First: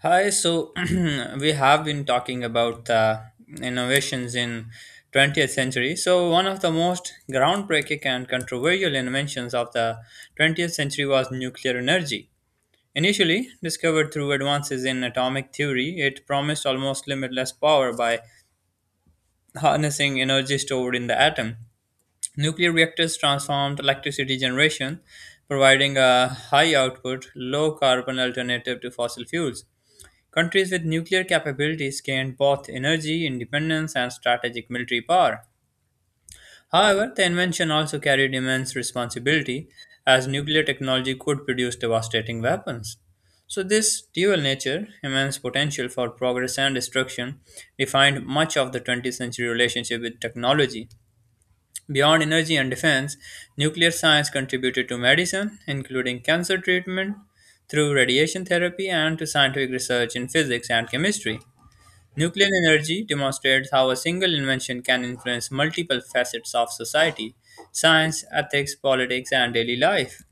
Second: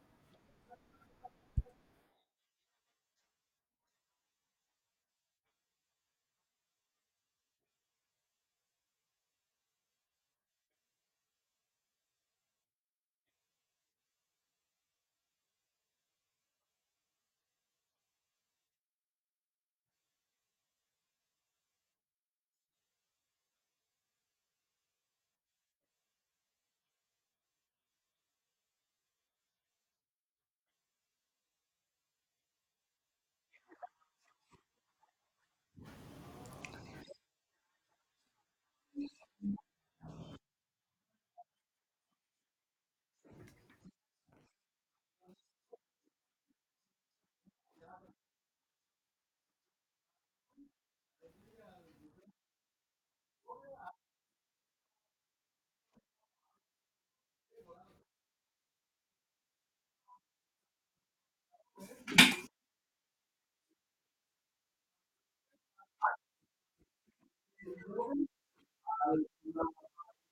Hi, so we have been talking about the innovations in 20th century. So one of the most groundbreaking and controversial inventions of the 20th century was nuclear energy. Initially discovered through advances in atomic theory, it promised almost limitless power by harnessing energy stored in the atom. Nuclear reactors transformed electricity generation, providing a high output, low carbon alternative to fossil fuels. Countries with nuclear capabilities gained both energy independence and strategic military power. However, the invention also carried immense responsibility, as nuclear technology could produce devastating weapons. So, this dual nature, immense potential for progress and destruction, defined much of the 20th century relationship with technology. Beyond energy and defense, nuclear science contributed to medicine, including cancer treatment through radiation therapy, and to scientific research in physics and chemistry. Nuclear energy demonstrates how a single invention can influence multiple facets of society science, ethics, politics, and daily life.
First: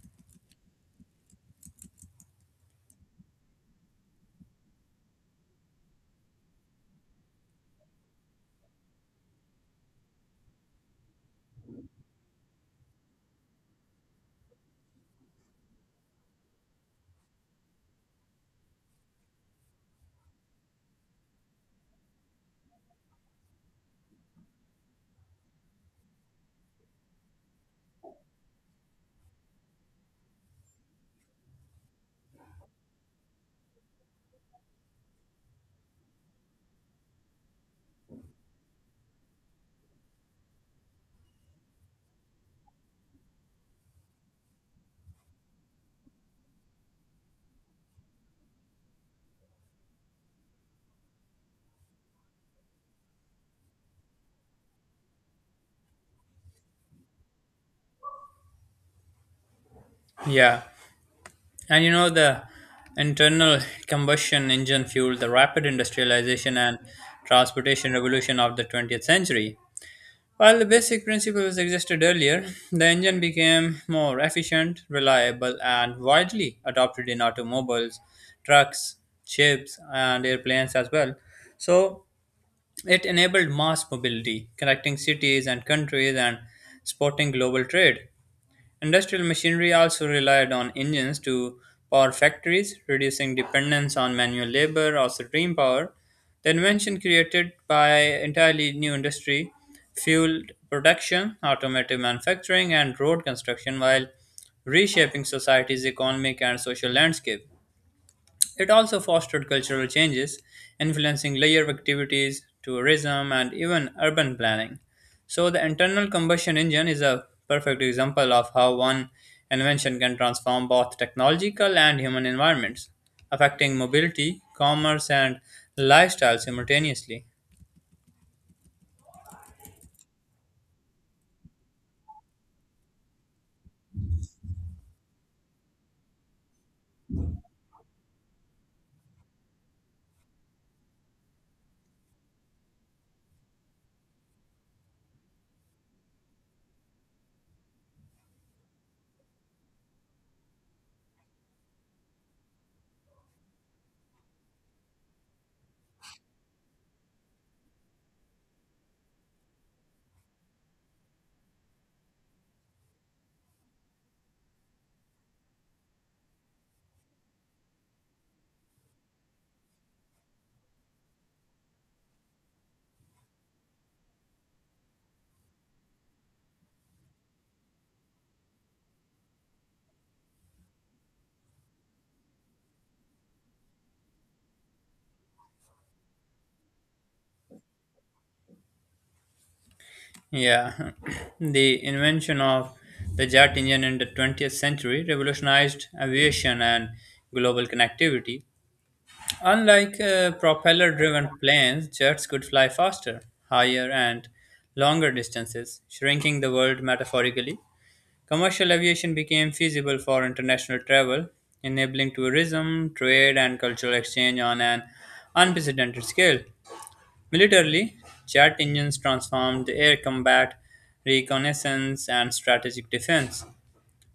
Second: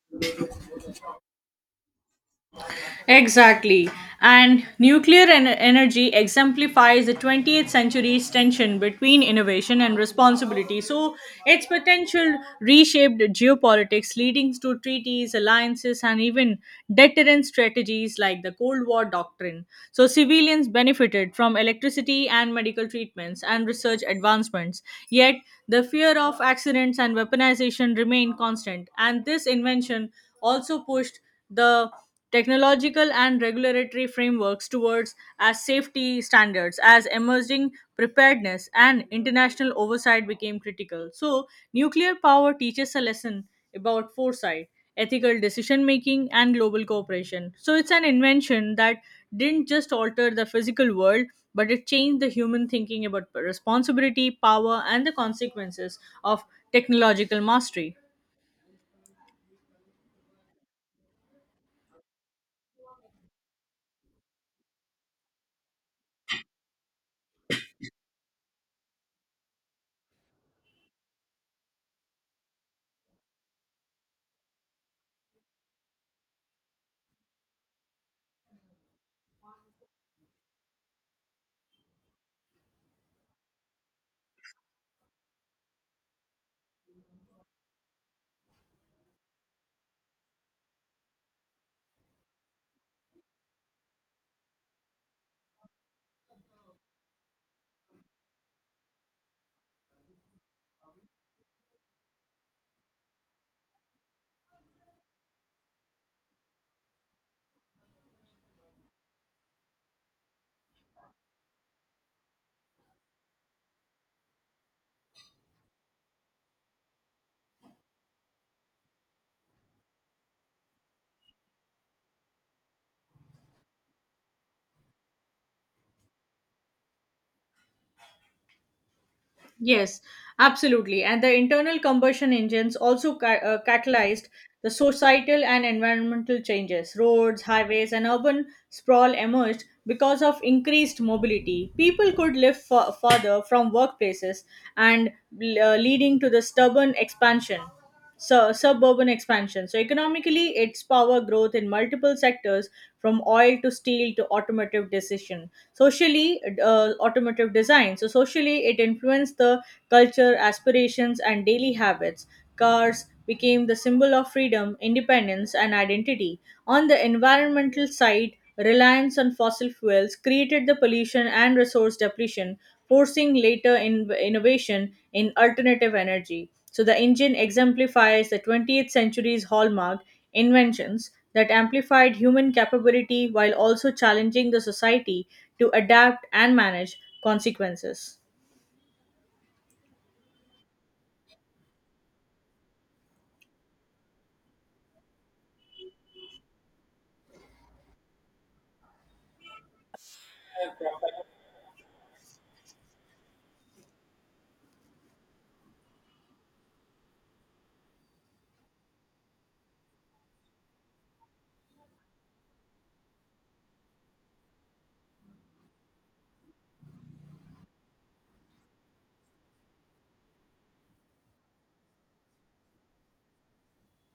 Exactly. And nuclear energy exemplifies the 20th century's tension between innovation and responsibility. So, its potential reshaped geopolitics, leading to treaties, alliances, and even deterrent strategies like the Cold War doctrine. So, civilians benefited from electricity and medical treatments and research advancements. Yet, the fear of accidents and weaponization remained constant. And this invention also pushed the technological and regulatory frameworks towards as safety standards as emerging preparedness and international oversight became critical, so nuclear power teaches a lesson about foresight, ethical decision making, and global cooperation. So it's an invention that didn't just alter the physical world, but it changed the human thinking about responsibility, power, and the consequences of technological mastery. Yeah, and you know, the internal combustion engine fueled the rapid industrialization and transportation revolution of the 20th century. While the basic principles existed earlier, the engine became more efficient, reliable, and widely adopted in automobiles, trucks, ships, and airplanes as well. So, it enabled mass mobility, connecting cities and countries and supporting global trade. Industrial machinery also relied on engines to power factories, reducing dependence on manual labor or steam power. The invention created by entirely new industry fueled production, automotive manufacturing, and road construction while reshaping society's economic and social landscape. It also fostered cultural changes, influencing layer activities, tourism, and even urban planning. So, the internal combustion engine is a perfect example of how one invention can transform both technological and human environments, affecting mobility, commerce, and lifestyle simultaneously. Yes, absolutely. And the internal combustion engines also catalyzed the societal and environmental changes. Roads, highways, and urban sprawl emerged because of increased mobility. People could live farther from workplaces and leading to the stubborn expansion, suburban expansion. So, economically, its power growth in multiple sectors from oil to steel to automotive decision. Socially, automotive design. So, socially, it influenced the culture, aspirations, and daily habits. Cars became the symbol of freedom, independence, and identity. On the environmental side, reliance on fossil fuels created the pollution and resource depletion, forcing later innovation in alternative energy. So the engine exemplifies the 20th century's hallmark inventions that amplified human capability while also challenging the society to adapt and manage consequences. Yeah, the invention of the jet engine in the 20th century revolutionized aviation and global connectivity. Unlike propeller driven planes, jets could fly faster, higher, and longer distances, shrinking the world metaphorically. Commercial aviation became feasible for international travel, enabling tourism, trade, and cultural exchange on an unprecedented scale. Militarily, jet engines transformed the air combat, reconnaissance, and strategic defense.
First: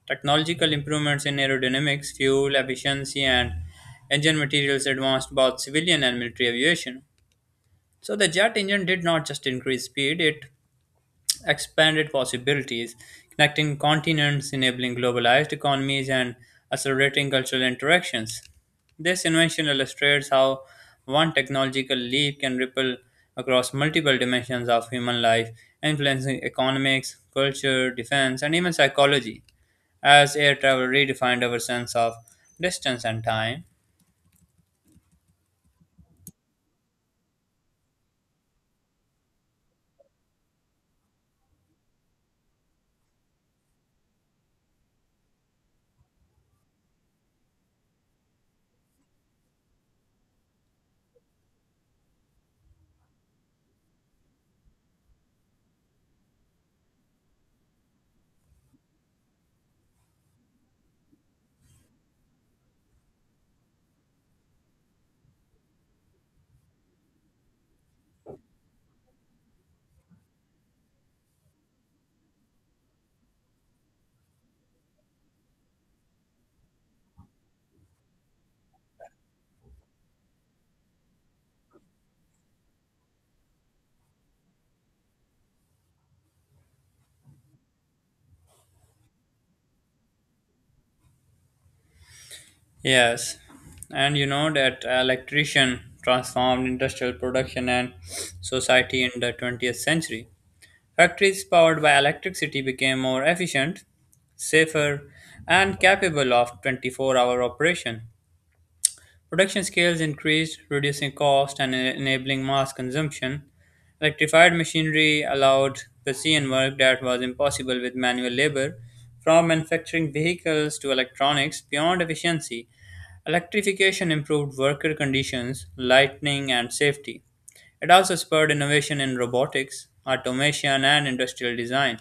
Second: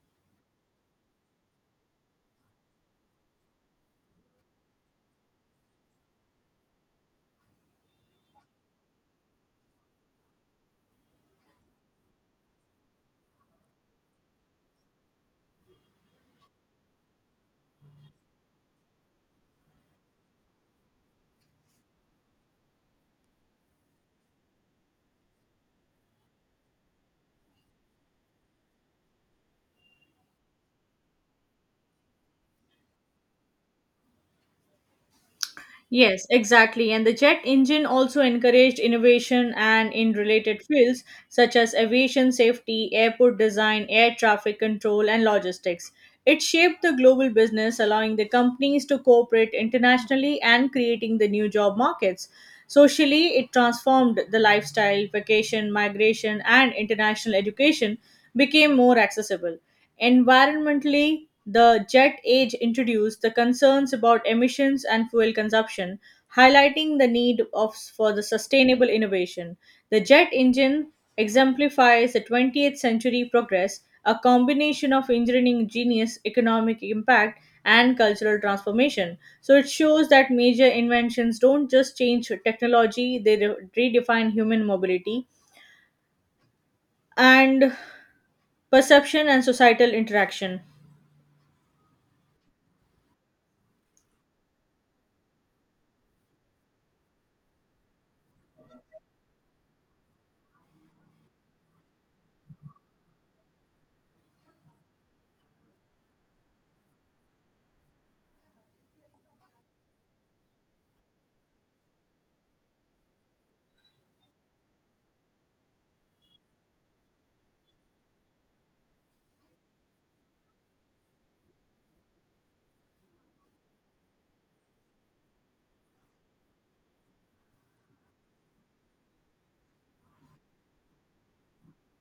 Technological improvements in aerodynamics, fuel efficiency, and engine materials advanced both civilian and military aviation. So the jet engine did not just increase speed, it expanded possibilities, connecting continents, enabling globalized economies, and accelerating cultural interactions. This invention illustrates how one technological leap can ripple across multiple dimensions of human life, influencing economics, culture, defense, and even psychology, as air travel redefined our sense of distance and time. Yes, exactly. And the jet engine also encouraged innovation and in related fields such as aviation safety, airport design, air traffic control, and logistics. It shaped the global business, allowing the companies to cooperate internationally and creating the new job markets. Socially, it transformed the lifestyle, vacation, migration, and international education became more accessible. Environmentally, the jet age introduced the concerns about emissions and fuel consumption, highlighting the need of, for the sustainable innovation. The jet engine exemplifies the 20th century progress, a combination of engineering genius, economic impact, and cultural transformation. So it shows that major inventions don't just change technology, they redefine human mobility and perception and societal interaction. Yes, and you know that electrician transformed industrial production and society in the 20th century. Factories powered by electricity became more efficient, safer, and capable of 24-hour operation. Production scales increased, reducing cost and enabling mass consumption. Electrified machinery allowed precision work that was impossible with manual labor. From manufacturing vehicles to electronics, beyond efficiency, electrification improved worker conditions, lighting, and safety. It also spurred innovation in robotics, automation, and industrial design.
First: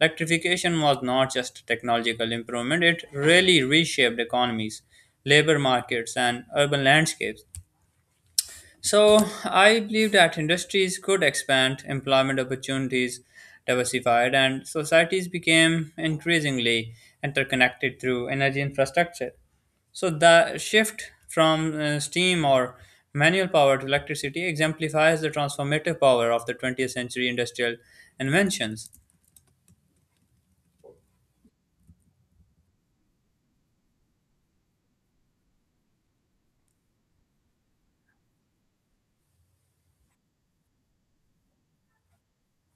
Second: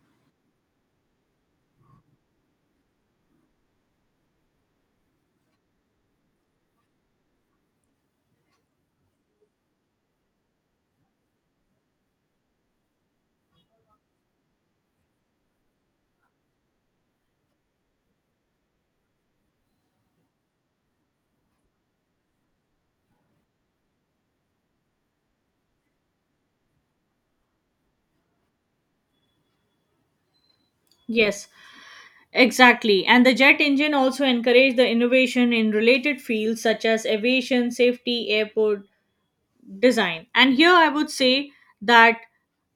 Electrification was not just a technological improvement, it really reshaped economies, labor markets, and urban landscapes. So, I believe that industries could expand, employment opportunities diversified, and societies became increasingly interconnected through energy infrastructure. So, the shift from steam or manual power to electricity exemplifies the transformative power of the 20th century industrial inventions. Yes, exactly. And the jet engine also encouraged the innovation in related fields such as aviation, safety, airport design. And here I would say that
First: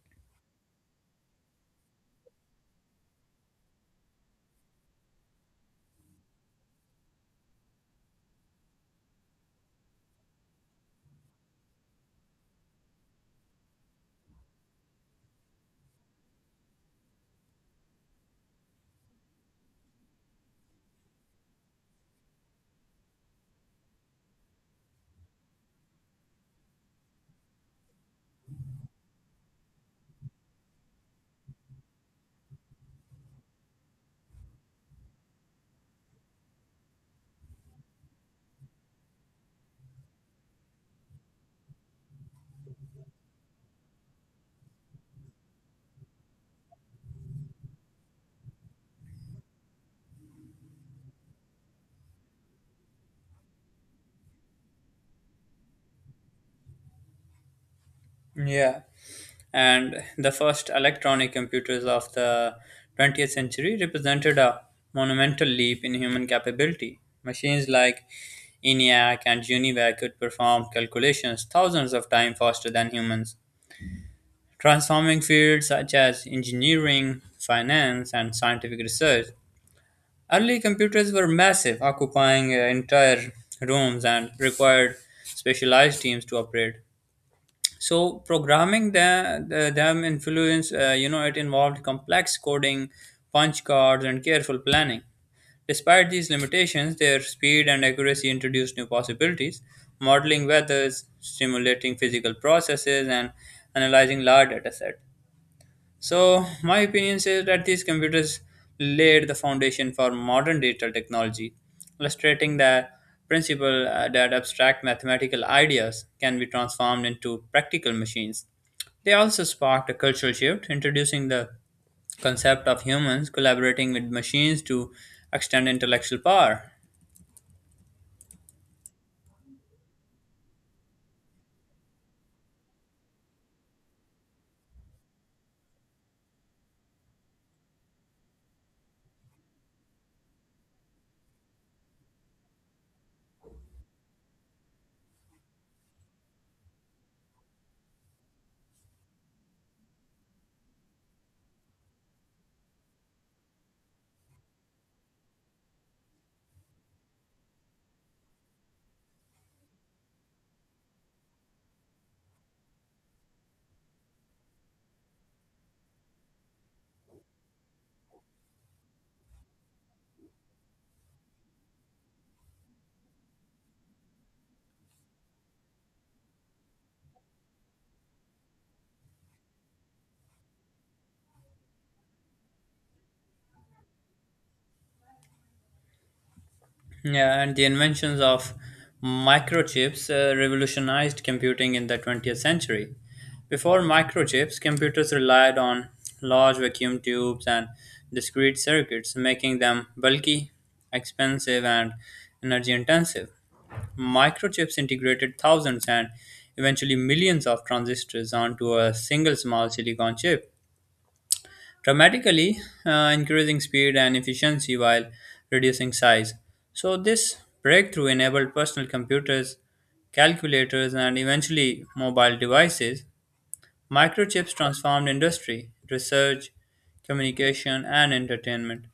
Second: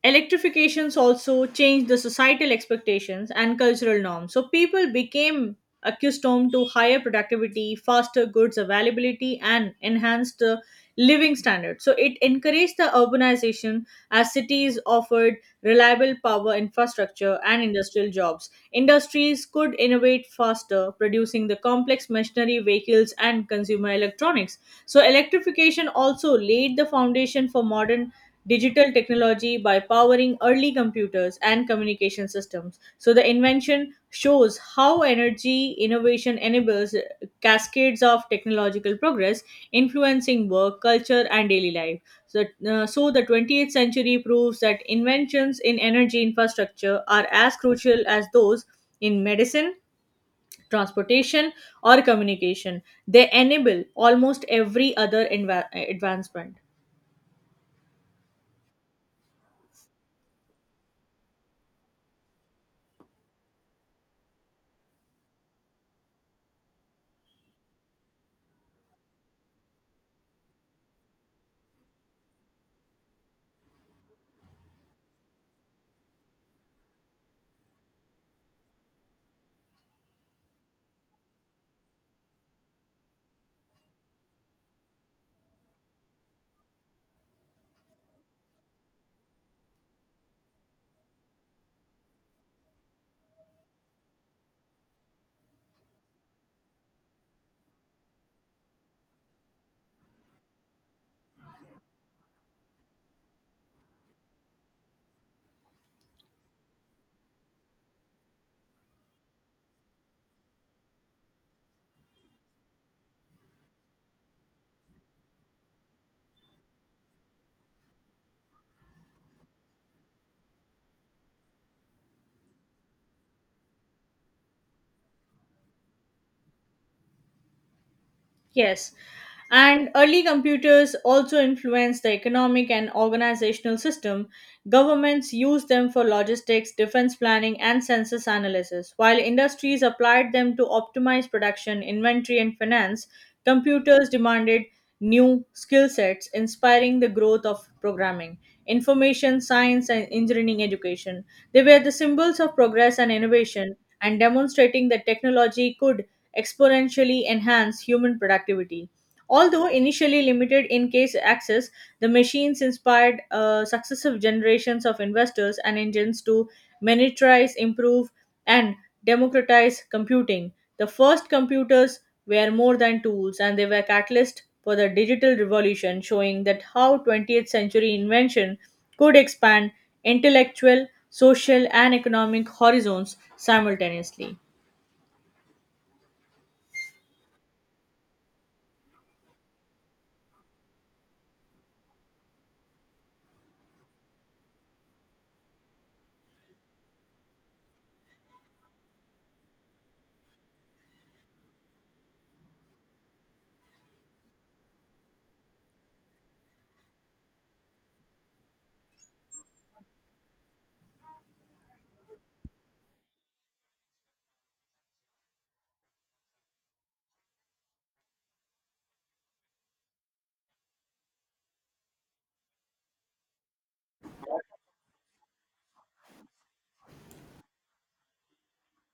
electrifications also changed the societal expectations and cultural norms. So people became accustomed to higher productivity, faster goods availability, and enhanced living standards. So it encouraged the urbanization as cities offered reliable power infrastructure and industrial jobs. Industries could innovate faster, producing the complex machinery, vehicles, and consumer electronics. So, electrification also laid the foundation for modern digital technology by powering early computers and communication systems. So, the invention shows how energy innovation enables cascades of technological progress, influencing work, culture, and daily life. So, so the 20th century proves that inventions in energy infrastructure are as crucial as those in medicine, transportation, or communication. They enable almost every other advancement. Yeah. And the first electronic computers of the 20th century represented a monumental leap in human capability. Machines like ENIAC and UNIVAC could perform calculations thousands of times faster than humans, transforming fields such as engineering, finance, and scientific research. Early computers were massive, occupying entire rooms and required specialized teams to operate. So programming them, it involved complex coding, punch cards, and careful planning. Despite these limitations, their speed and accuracy introduced new possibilities, modeling weathers, simulating physical processes, and analyzing large data sets. So, my opinion says that these computers laid the foundation for modern digital technology, illustrating the principle that abstract mathematical ideas can be transformed into practical machines. They also sparked a cultural shift, introducing the concept of humans collaborating with machines to extend intellectual power. Yes. And early computers also influenced the economic and organizational system. Governments used them for logistics, defense planning, and census analysis, while industries applied them to optimize production, inventory, and finance. Computers demanded new skill sets, inspiring the growth of programming, information science, and engineering education. They were the symbols of progress and innovation, and demonstrating that technology could exponentially enhance human productivity. Although initially limited in case access, the machines inspired successive generations of investors and engines to miniaturize, improve, and democratize computing. The first computers were more than tools, and they were catalysts for the digital revolution, showing that how 20th century invention could expand intellectual, social, and economic horizons simultaneously. Yeah, and the inventions of microchips revolutionized computing in the 20th century. Before microchips, computers relied on large vacuum tubes and discrete circuits, making them bulky, expensive, and energy intensive. Microchips integrated thousands and eventually millions of transistors onto a single small silicon chip, dramatically increasing speed and efficiency while reducing size. So, this breakthrough enabled personal computers, calculators, and eventually mobile devices. Microchips transformed industry, research, communication, and entertainment.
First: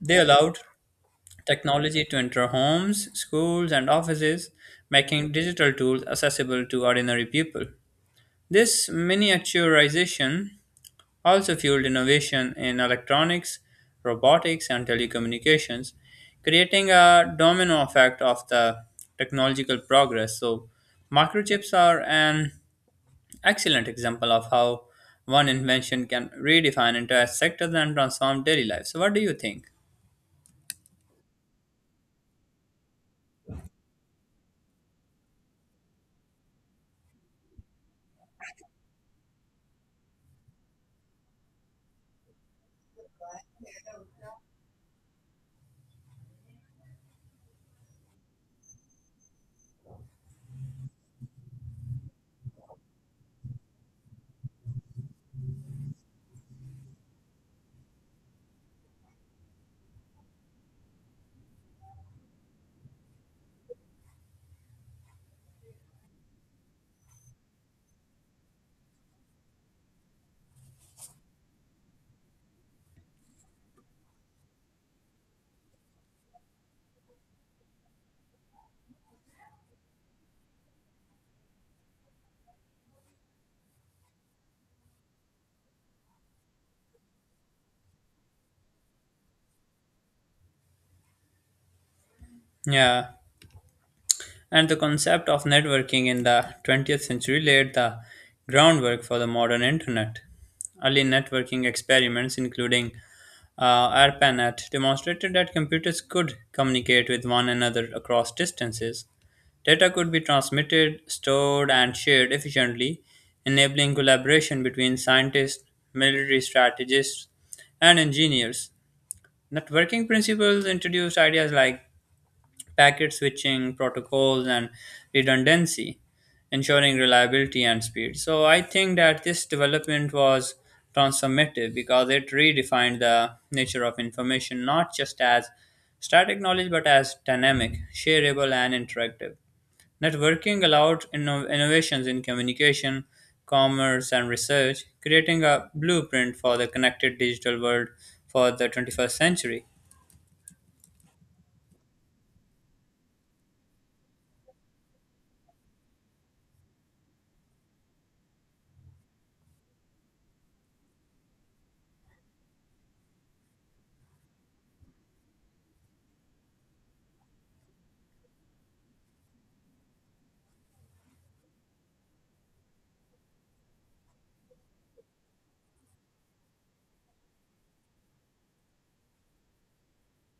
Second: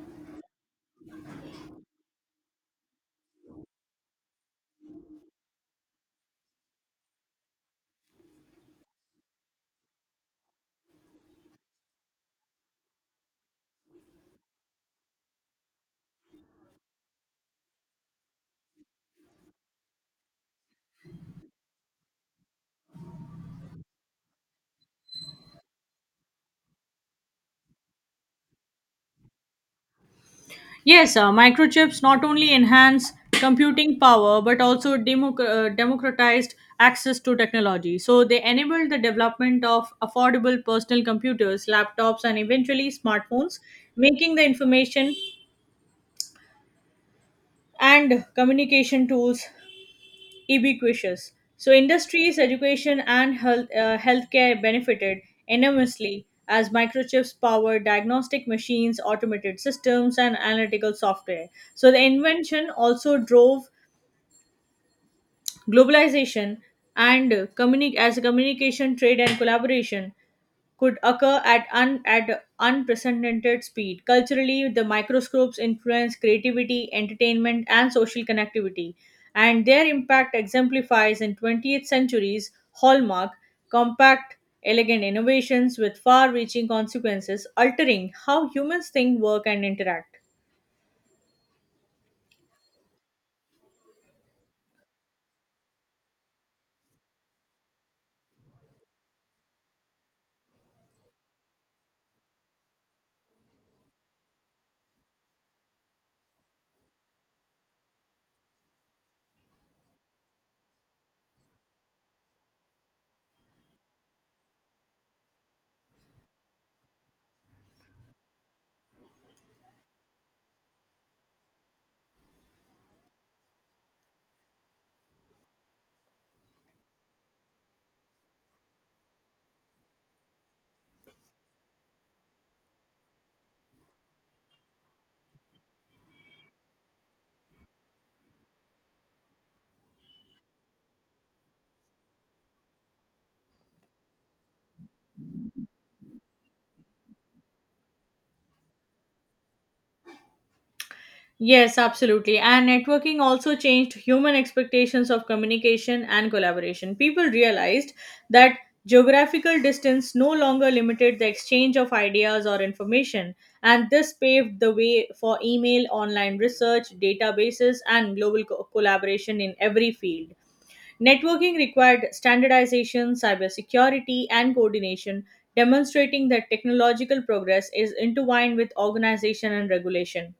They allowed technology to enter homes, schools, and offices, making digital tools accessible to ordinary people. This miniaturization also fueled innovation in electronics, robotics, and telecommunications, creating a domino effect of the technological progress. So, microchips are an excellent example of how one invention can redefine entire sectors and transform daily life. So, what do you think? Yes, microchips not only enhance computing power but also democratized access to technology. So they enabled the development of affordable personal computers, laptops, and eventually smartphones, making the information and communication tools ubiquitous. So industries, education, and healthcare benefited enormously as microchips powered diagnostic machines, automated systems, and analytical software. So the invention also drove globalization and as a communication, trade, and collaboration could occur at unprecedented speed. Culturally, the microscopes influence creativity, entertainment, and social connectivity, and their impact exemplifies in 20th century's hallmark compact, elegant innovations with far reaching consequences, altering how humans think, work, and interact. Yeah, and the concept of networking in the 20th century laid the groundwork for the modern internet. Early networking experiments, including ARPANET, demonstrated that computers could communicate with one another across distances. Data could be transmitted, stored, and shared efficiently, enabling collaboration between scientists, military strategists, and engineers. Networking principles introduced ideas like packet switching protocols and redundancy, ensuring reliability and speed. So I think that this development was transformative because it redefined the nature of information not just as static knowledge but as dynamic, shareable, and interactive. Networking allowed innovations in communication, commerce, and research, creating a blueprint for the connected digital world for the 21st century. Yes, absolutely. And networking also changed human expectations of communication and collaboration. People realized that geographical distance no longer limited the exchange of ideas or information, and this paved the way for email, online research, databases, and global collaboration in every field. Networking required standardization, cybersecurity, and coordination, demonstrating that technological progress is intertwined with organization and regulation.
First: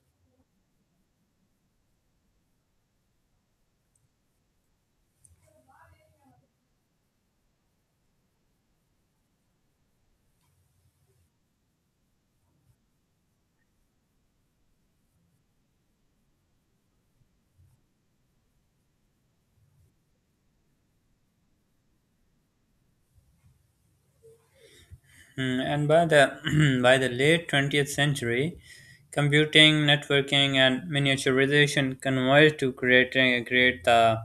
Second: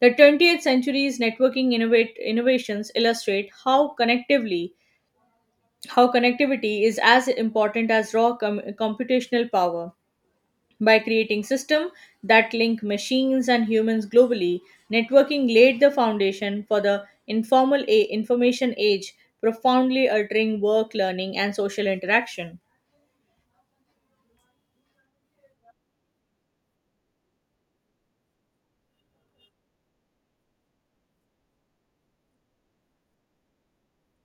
The 20th century's innovations illustrate how connectivity is as important as raw computational power. By creating systems that link machines and humans globally, networking laid the foundation for the information age, profoundly altering work, learning, and social interaction. Mm. And by the by the late 20th century, computing, networking, and miniaturization converged to creating create the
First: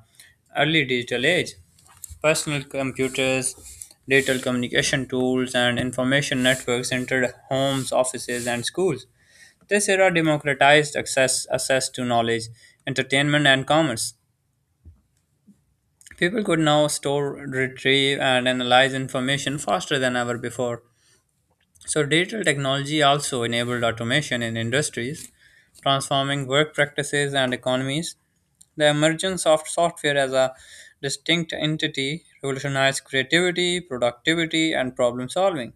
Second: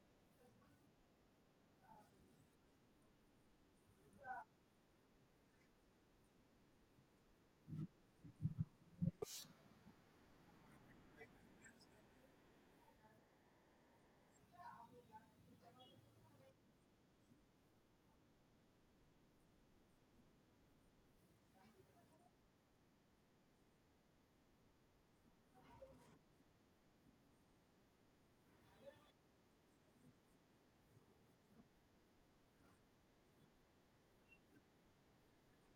early digital age. Personal computers, digital communication tools, and information networks entered homes, offices, and schools. This era democratized access to knowledge, entertainment, and commerce. People could now store, retrieve, and analyze information faster than ever before. So, digital technology also enabled automation in industries, transforming work practices and economies. The emergence of software as a distinct entity revolutionized creativity, productivity, and problem solving.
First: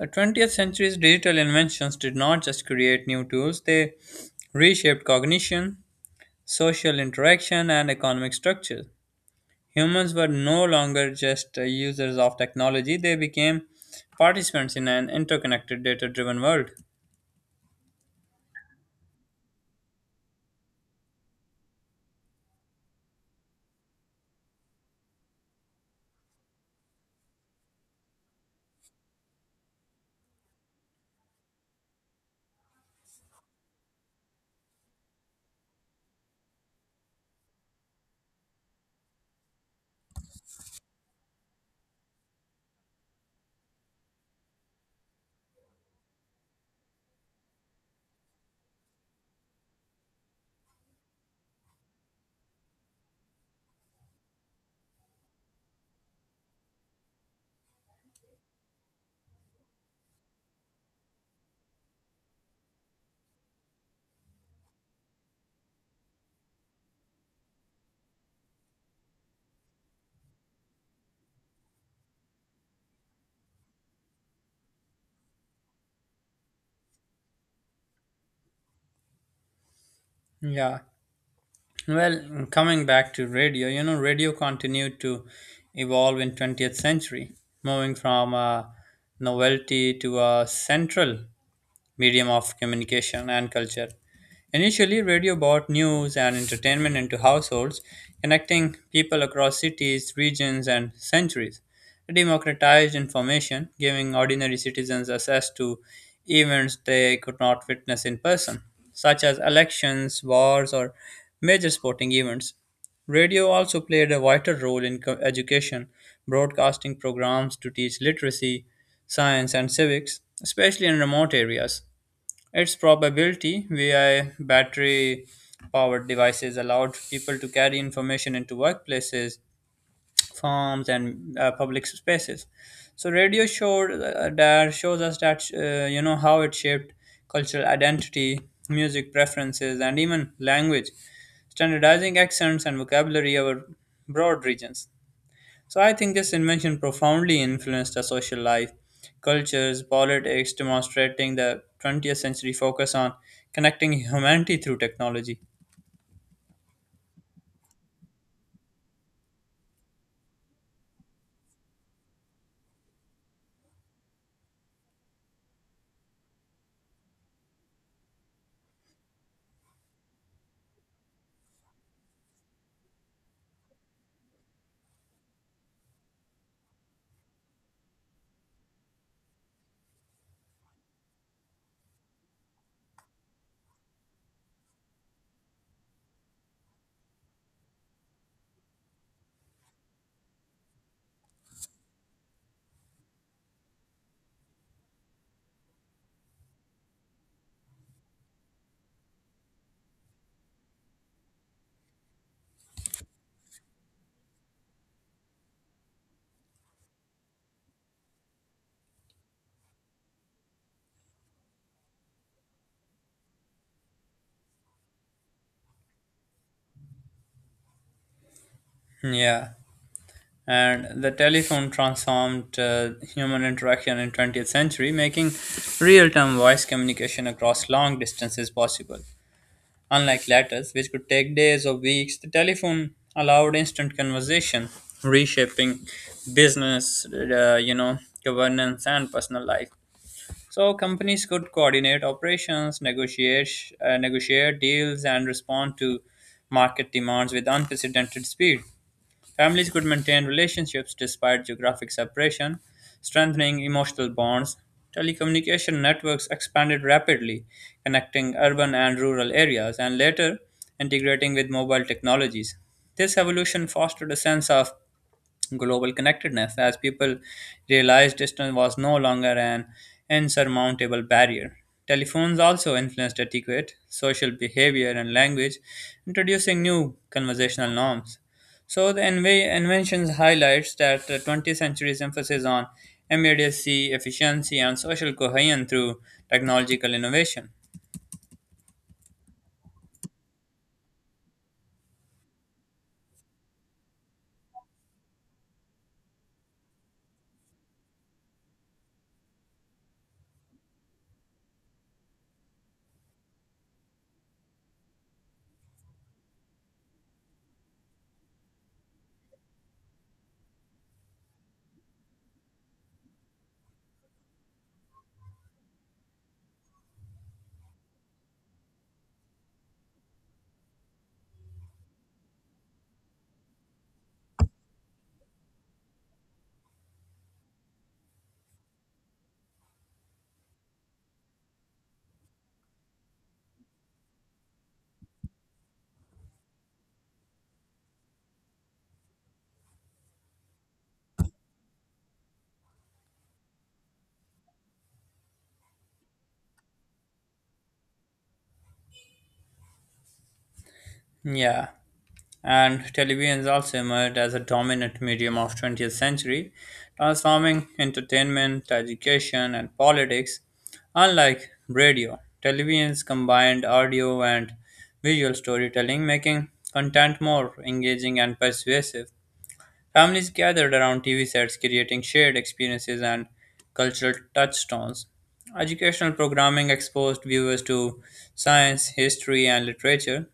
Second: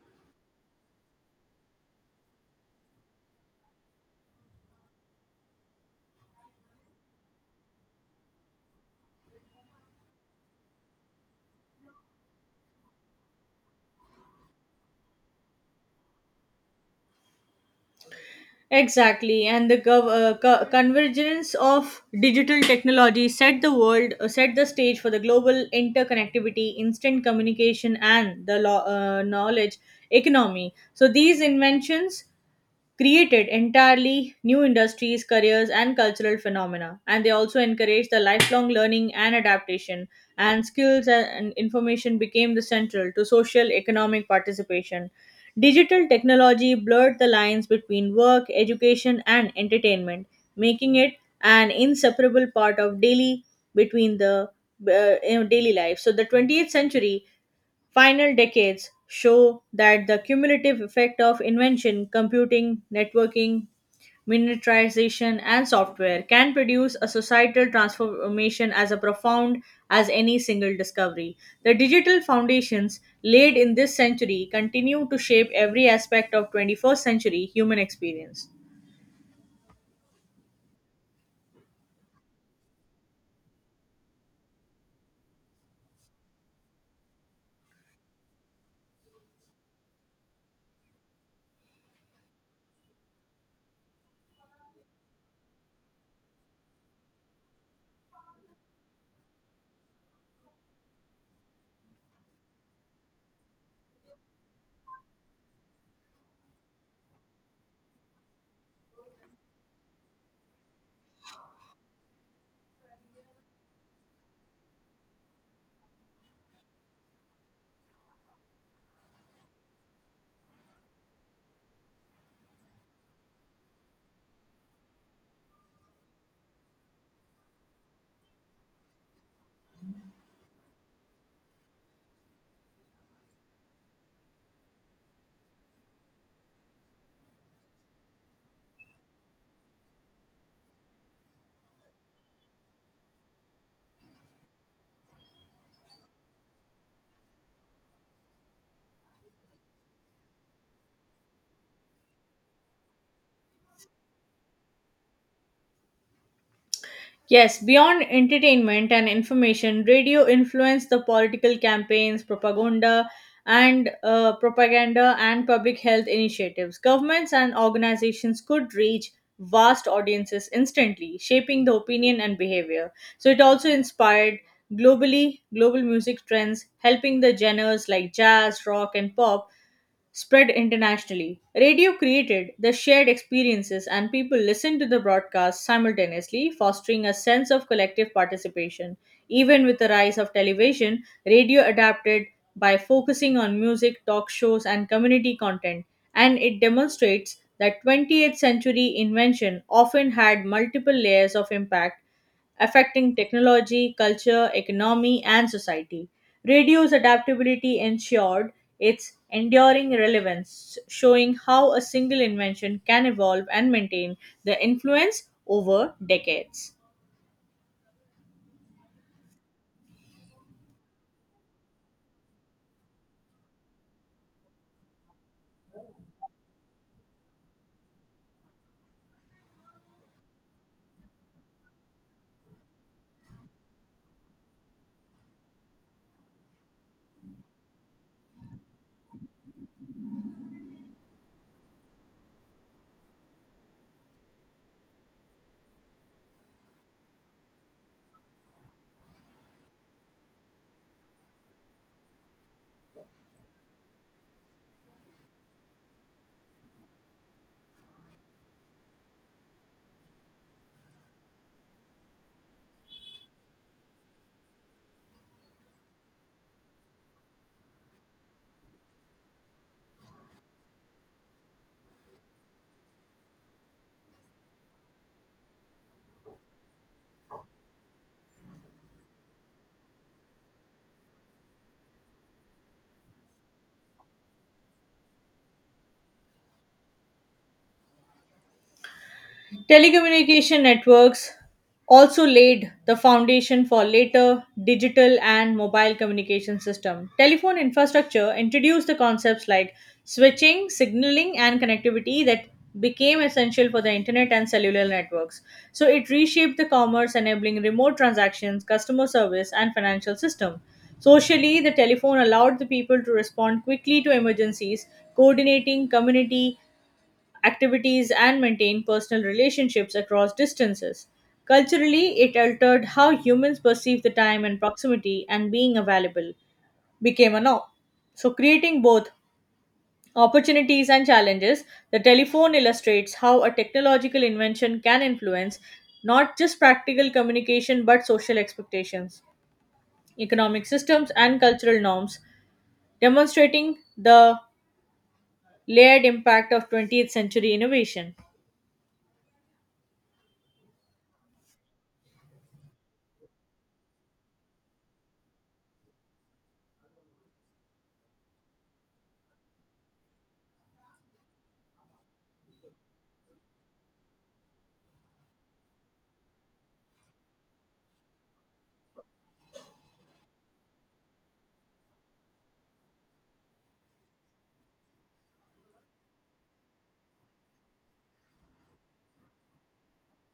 The 20th century's digital inventions did not just create new tools, they reshaped cognition, social interaction, and economic structures. Humans were no longer just users of technology, they became participants in an interconnected, data driven world. Exactly, and the convergence of digital technology set the stage for the global interconnectivity, instant communication, and the knowledge economy. So these inventions created entirely new industries, careers, and cultural phenomena. And they also encouraged the lifelong learning and adaptation, and skills and information became the central to social economic participation. Digital technology blurred the lines between work, education, and entertainment, making it an inseparable part of daily between the you know, daily life. So the 20th century final decades show that the cumulative effect of invention, computing, networking, miniaturization, and software can produce a societal transformation as a profound as any single discovery. The digital foundations laid in this century continue to shape every aspect of 21st century human experience. Yeah. Well, coming back to radio, you know, radio continued to evolve in 20th century, moving from a novelty to a central medium of communication and culture. Initially, radio brought news and entertainment into households, connecting people across cities, regions, and centuries. It democratized information, giving ordinary citizens access to events they could not witness in person, such as elections, wars, or major sporting events. Radio also played a vital role in education, broadcasting programs to teach literacy, science, and civics, especially in remote areas. Its probability via battery powered devices allowed people to carry information into workplaces, farms, and public spaces. So radio showed that shows us that you know how it shaped cultural identity, music preferences, and even language, standardizing accents and vocabulary over broad regions. So I think this invention profoundly influenced the social life, cultures, politics, demonstrating the 20th century focus on connecting humanity through technology. Yes, beyond entertainment and information, radio influenced the political campaigns, propaganda and public health initiatives. Governments and organizations could reach vast audiences instantly, shaping the opinion and behavior. So it also inspired globally global music trends, helping the genres like jazz, rock, and pop spread internationally. Radio created the shared experiences, and people listened to the broadcast simultaneously, fostering a sense of collective participation. Even with the rise of television, radio adapted by focusing on music, talk shows, and community content, and it demonstrates that 20th century invention often had multiple layers of impact affecting technology, culture, economy, and society. Radio's adaptability ensured its enduring relevance, showing how a single invention can evolve and maintain the influence over decades. Yeah, and the telephone transformed human interaction in 20th century, making real-time voice communication across long distances possible. Unlike letters, which could take days or weeks, the telephone allowed instant conversation, reshaping business, governance and personal life. So companies could coordinate operations, negotiate deals, and respond to market demands with unprecedented speed. Families could maintain relationships despite geographic separation, strengthening emotional bonds. Telecommunication networks expanded rapidly, connecting urban and rural areas, and later integrating with mobile technologies. This evolution fostered a sense of global connectedness as people realized distance was no longer an insurmountable barrier. Telephones also influenced etiquette, social behavior, and language, introducing new conversational norms. So the inventions highlights that the 20th century's emphasis on immediacy, efficiency, and social cohesion through technological innovation. Telecommunication networks also laid the foundation for later digital and mobile communication system. Telephone infrastructure introduced the concepts like switching, signaling, and connectivity that became essential for the internet and cellular networks. So it reshaped the commerce enabling remote transactions, customer service, and financial system. Socially, the telephone allowed the people to respond quickly to emergencies, coordinating community activities and maintain personal relationships across distances. Culturally, it altered how humans perceive the time and proximity and being available became a norm. So, creating both opportunities and challenges, the telephone illustrates how a technological invention can influence not just practical communication but social expectations, economic systems, and cultural norms, demonstrating the layered impact of 20th century innovation. Yeah. And televisions also emerged as a dominant medium of 20th century, transforming entertainment, education, and politics. Unlike radio, televisions combined audio and visual storytelling, making content more engaging and persuasive. Families gathered around TV sets, creating shared experiences and cultural touchstones. Educational programming exposed viewers to science, history, and literature,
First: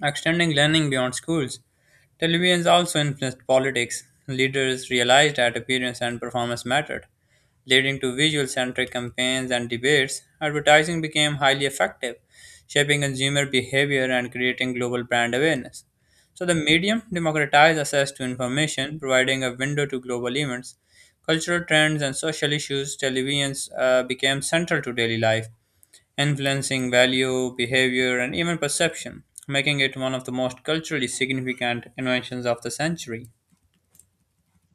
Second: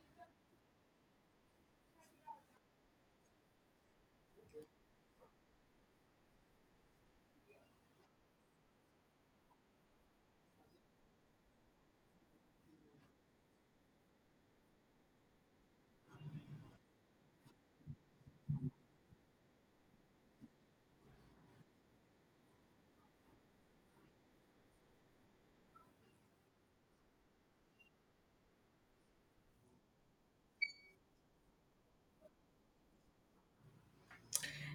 extending learning beyond schools. Televisions also influenced politics. Leaders realized that appearance and performance mattered, leading to visual centric campaigns and debates. Advertising became highly effective, shaping consumer behavior and creating global brand awareness. So, the medium democratized access to information, providing a window to global events, cultural trends, and social issues. Televisions became central to daily life, influencing value, behavior, and even perception, making it one of the most culturally significant inventions of the century.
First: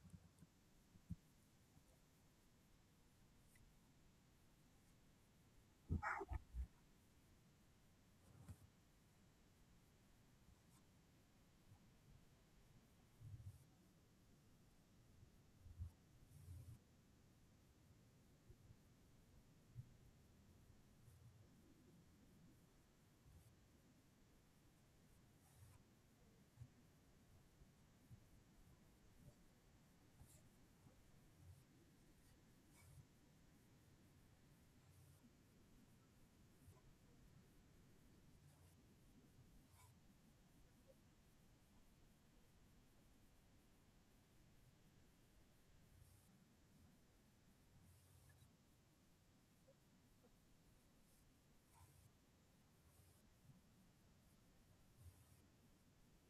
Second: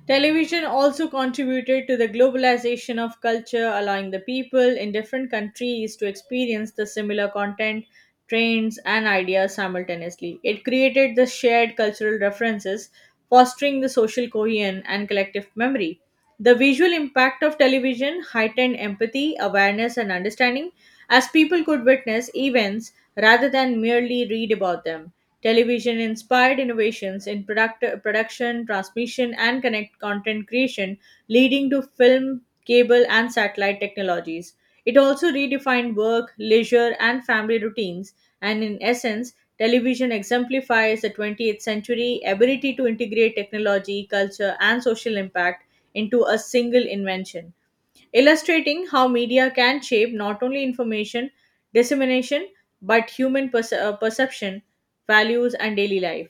Television also contributed to the globalization of culture, allowing the people in different countries to experience the similar content, trends, and ideas simultaneously. It created the shared cultural references, fostering the social cohesion and collective memory. The visual impact of television heightened empathy, awareness, and understanding as people could witness events rather than merely read about them. Television inspired innovations in product, production, transmission, and connect content creation, leading to film, cable, and satellite technologies. It also redefined work, leisure, and family routines, and in essence, television exemplifies the 20th century ability to integrate technology, culture, and social impact into a single invention illustrating how media can shape not only information dissemination but perception, values, and daily life.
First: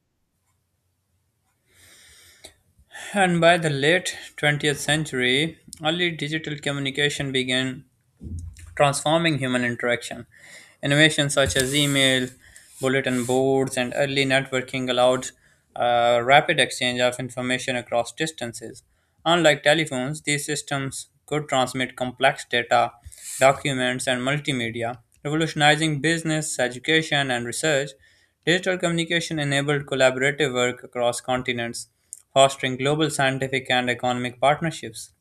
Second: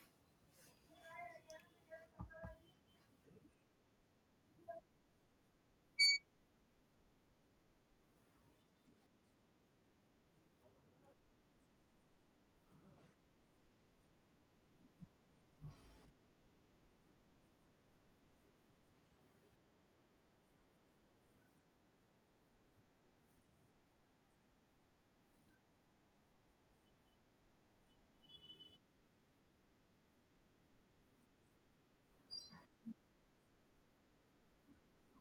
And by the late 20th century, early digital communication began transforming human interaction. Innovations such as email, bulletin boards, and early networking allowed rapid exchange of information across distances. Unlike telephones, these systems could transmit complex data, documents, and multimedia, revolutionizing business, education, and research. Digital communication enabled collaborative work across continents, fostering global scientific and economic partnerships.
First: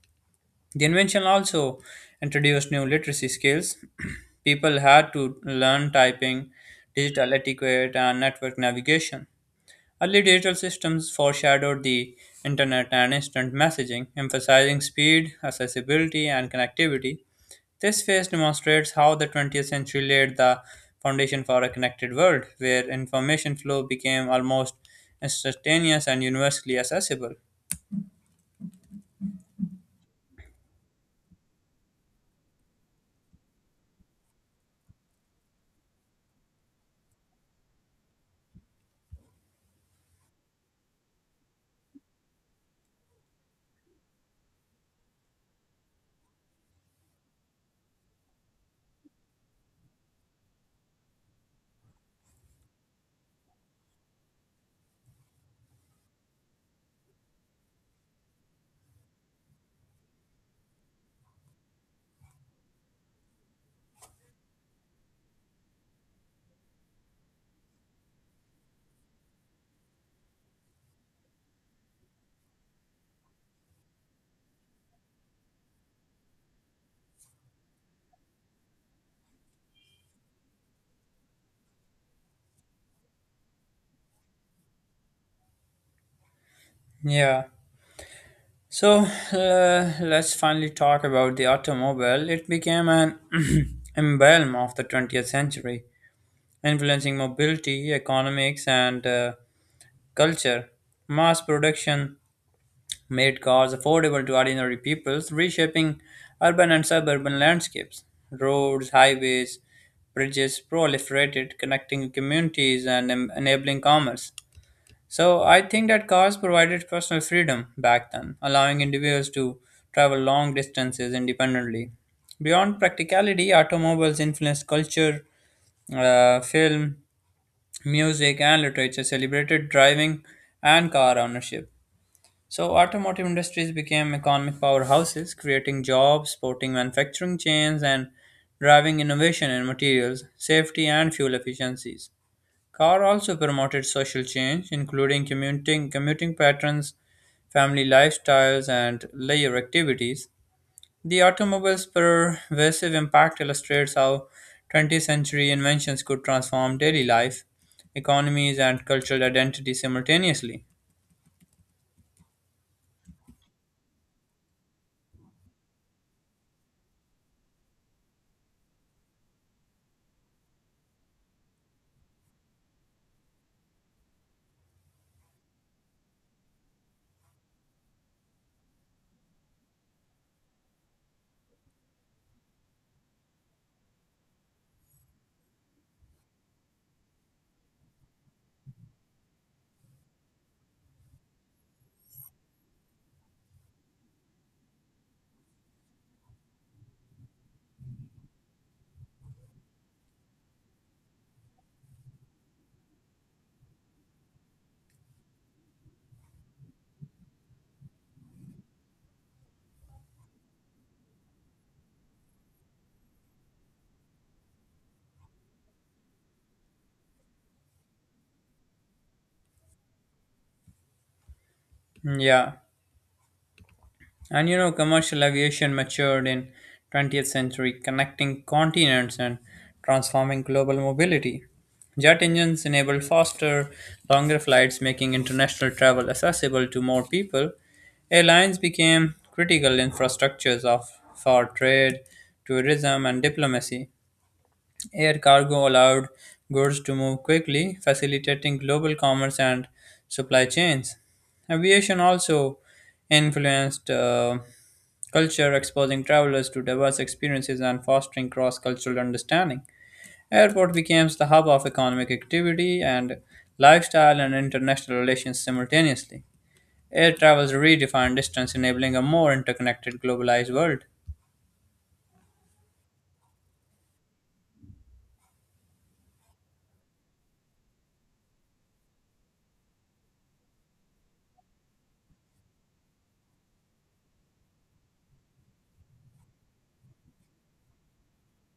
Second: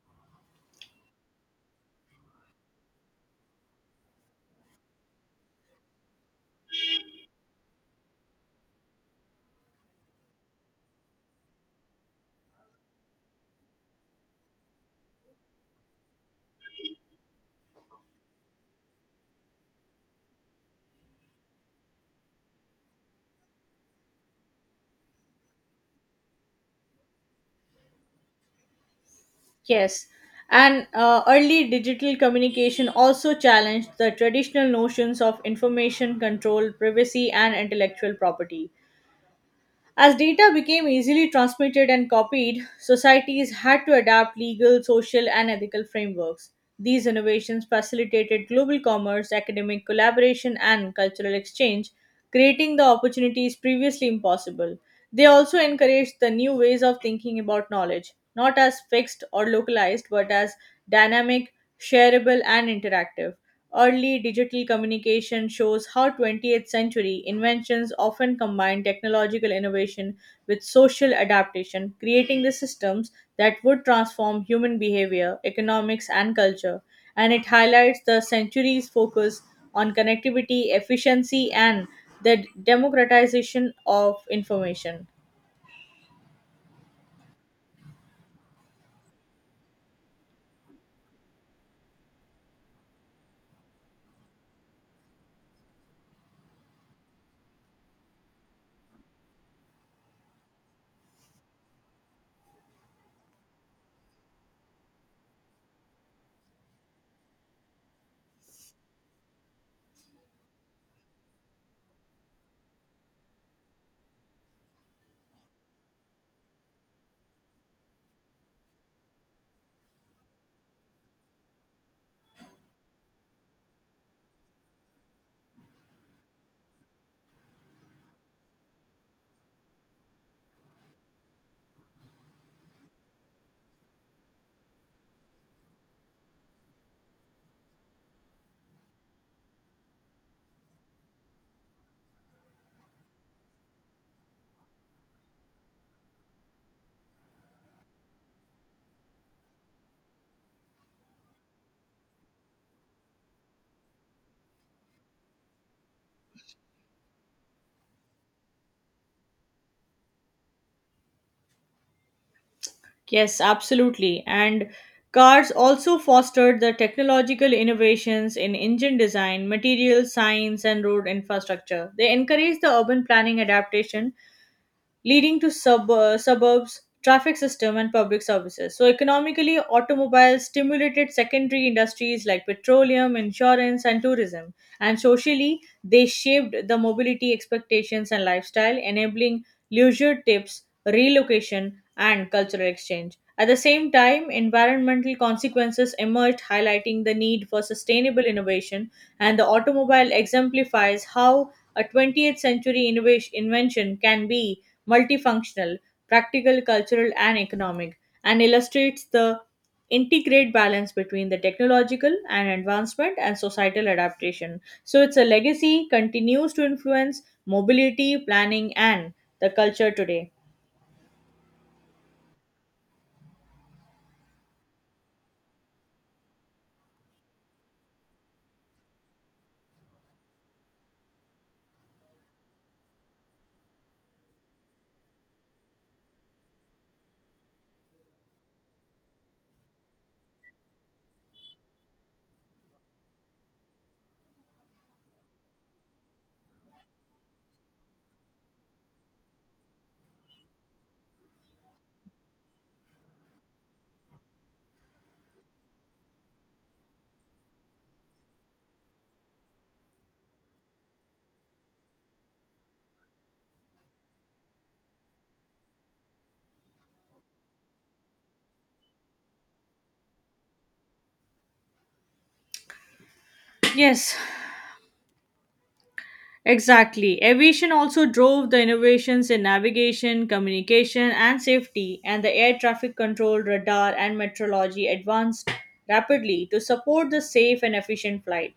The invention also introduced new literacy skills. People had to learn typing, digital etiquette, and network navigation. Early digital systems foreshadowed the internet and instant messaging, emphasizing speed, accessibility, and connectivity. This phase demonstrates how the 20th century laid the foundation for a connected world, where information flow became almost instantaneous and universally accessible. Yes, and early digital communication also challenged the traditional notions of information control, privacy, and intellectual property. As data became easily transmitted and copied, societies had to adapt legal, social, and ethical frameworks. These innovations facilitated global commerce, academic collaboration, and cultural exchange, creating the opportunities previously impossible. They also encouraged the new ways of thinking about knowledge, not as fixed or localized, but as dynamic, shareable, and interactive. Early digital communication shows how 20th century inventions often combine technological innovation with social adaptation, creating the systems that would transform human behavior, economics, and culture. And it highlights the century's focus on connectivity, efficiency, and the democratization of information. Yeah. So let's finally talk about the automobile. It became an emblem of the 20th century, influencing mobility, economics, and culture. Mass production made cars affordable to ordinary peoples, reshaping urban and suburban landscapes. Roads, highways, bridges proliferated, connecting communities and enabling commerce. So I think that cars provided personal freedom back then, allowing individuals to travel long distances independently. Beyond practicality, automobiles influenced culture, film, music, and literature celebrated driving and car ownership. So automotive industries became economic powerhouses, creating jobs, supporting manufacturing chains, and driving innovation in materials, safety, and fuel efficiencies. Carr also promoted social change, including commuting patterns, family lifestyles, and leisure activities. The automobile's pervasive impact illustrates how 20th century inventions could transform daily life, economies, and cultural identity simultaneously. Yes, absolutely. And cars also fostered the technological innovations in engine design, material science, and road infrastructure. They encouraged the urban planning adaptation leading to suburbs, traffic system, and public services. So, economically, automobiles stimulated secondary industries like petroleum, insurance, and tourism. And socially, they shaped the mobility expectations and lifestyle, enabling leisure tips, relocation, and cultural exchange. At the same time, environmental consequences emerged, highlighting the need for sustainable innovation, and the automobile exemplifies how a 20th century invention can be multifunctional, practical, cultural, and economic, and illustrates the integrate balance between the technological and advancement and societal adaptation. So it's a legacy continues to influence mobility, planning, and the culture today. Yeah. And you know, commercial aviation matured in 20th century, connecting continents and transforming global mobility. Jet engines enabled faster, longer flights, making international travel accessible to more people. Airlines became critical infrastructures of, for trade, tourism, and diplomacy. Air cargo allowed goods to move quickly, facilitating global commerce and supply chains. Aviation also influenced culture, exposing travelers to diverse experiences and fostering cross cultural understanding. Airport became the hub of economic activity and lifestyle and international relations simultaneously. Air travel redefined distance, enabling a more interconnected, globalized world. Yes, exactly. Aviation also drove the innovations in navigation, communication, and safety, and the air traffic control, radar, and meteorology advanced rapidly to support the safe and efficient flight.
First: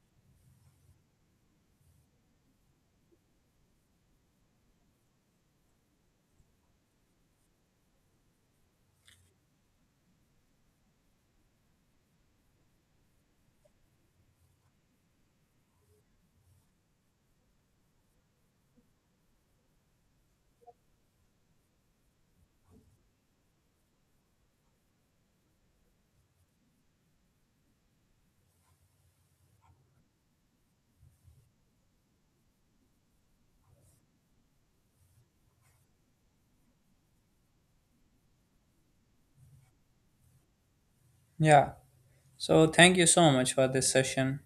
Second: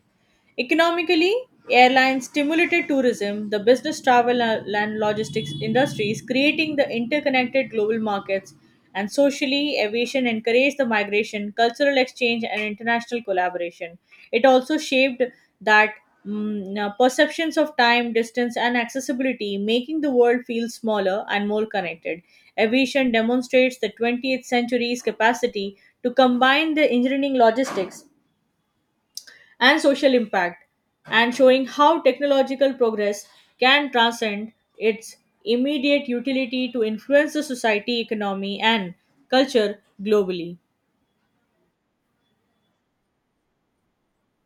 Economically, airlines stimulated tourism, the business travel and logistics industries, creating the interconnected global markets, and socially, aviation encouraged the migration, cultural exchange, and international collaboration. It also shaped that perceptions of time, distance, and accessibility, making the world feel smaller and more connected. Aviation demonstrates the 20th century's capacity to combine the engineering logistics and social impact, and showing how technological progress can transcend its immediate utility to influence the society, economy, and culture globally. Yeah. So, thank you so much for this session.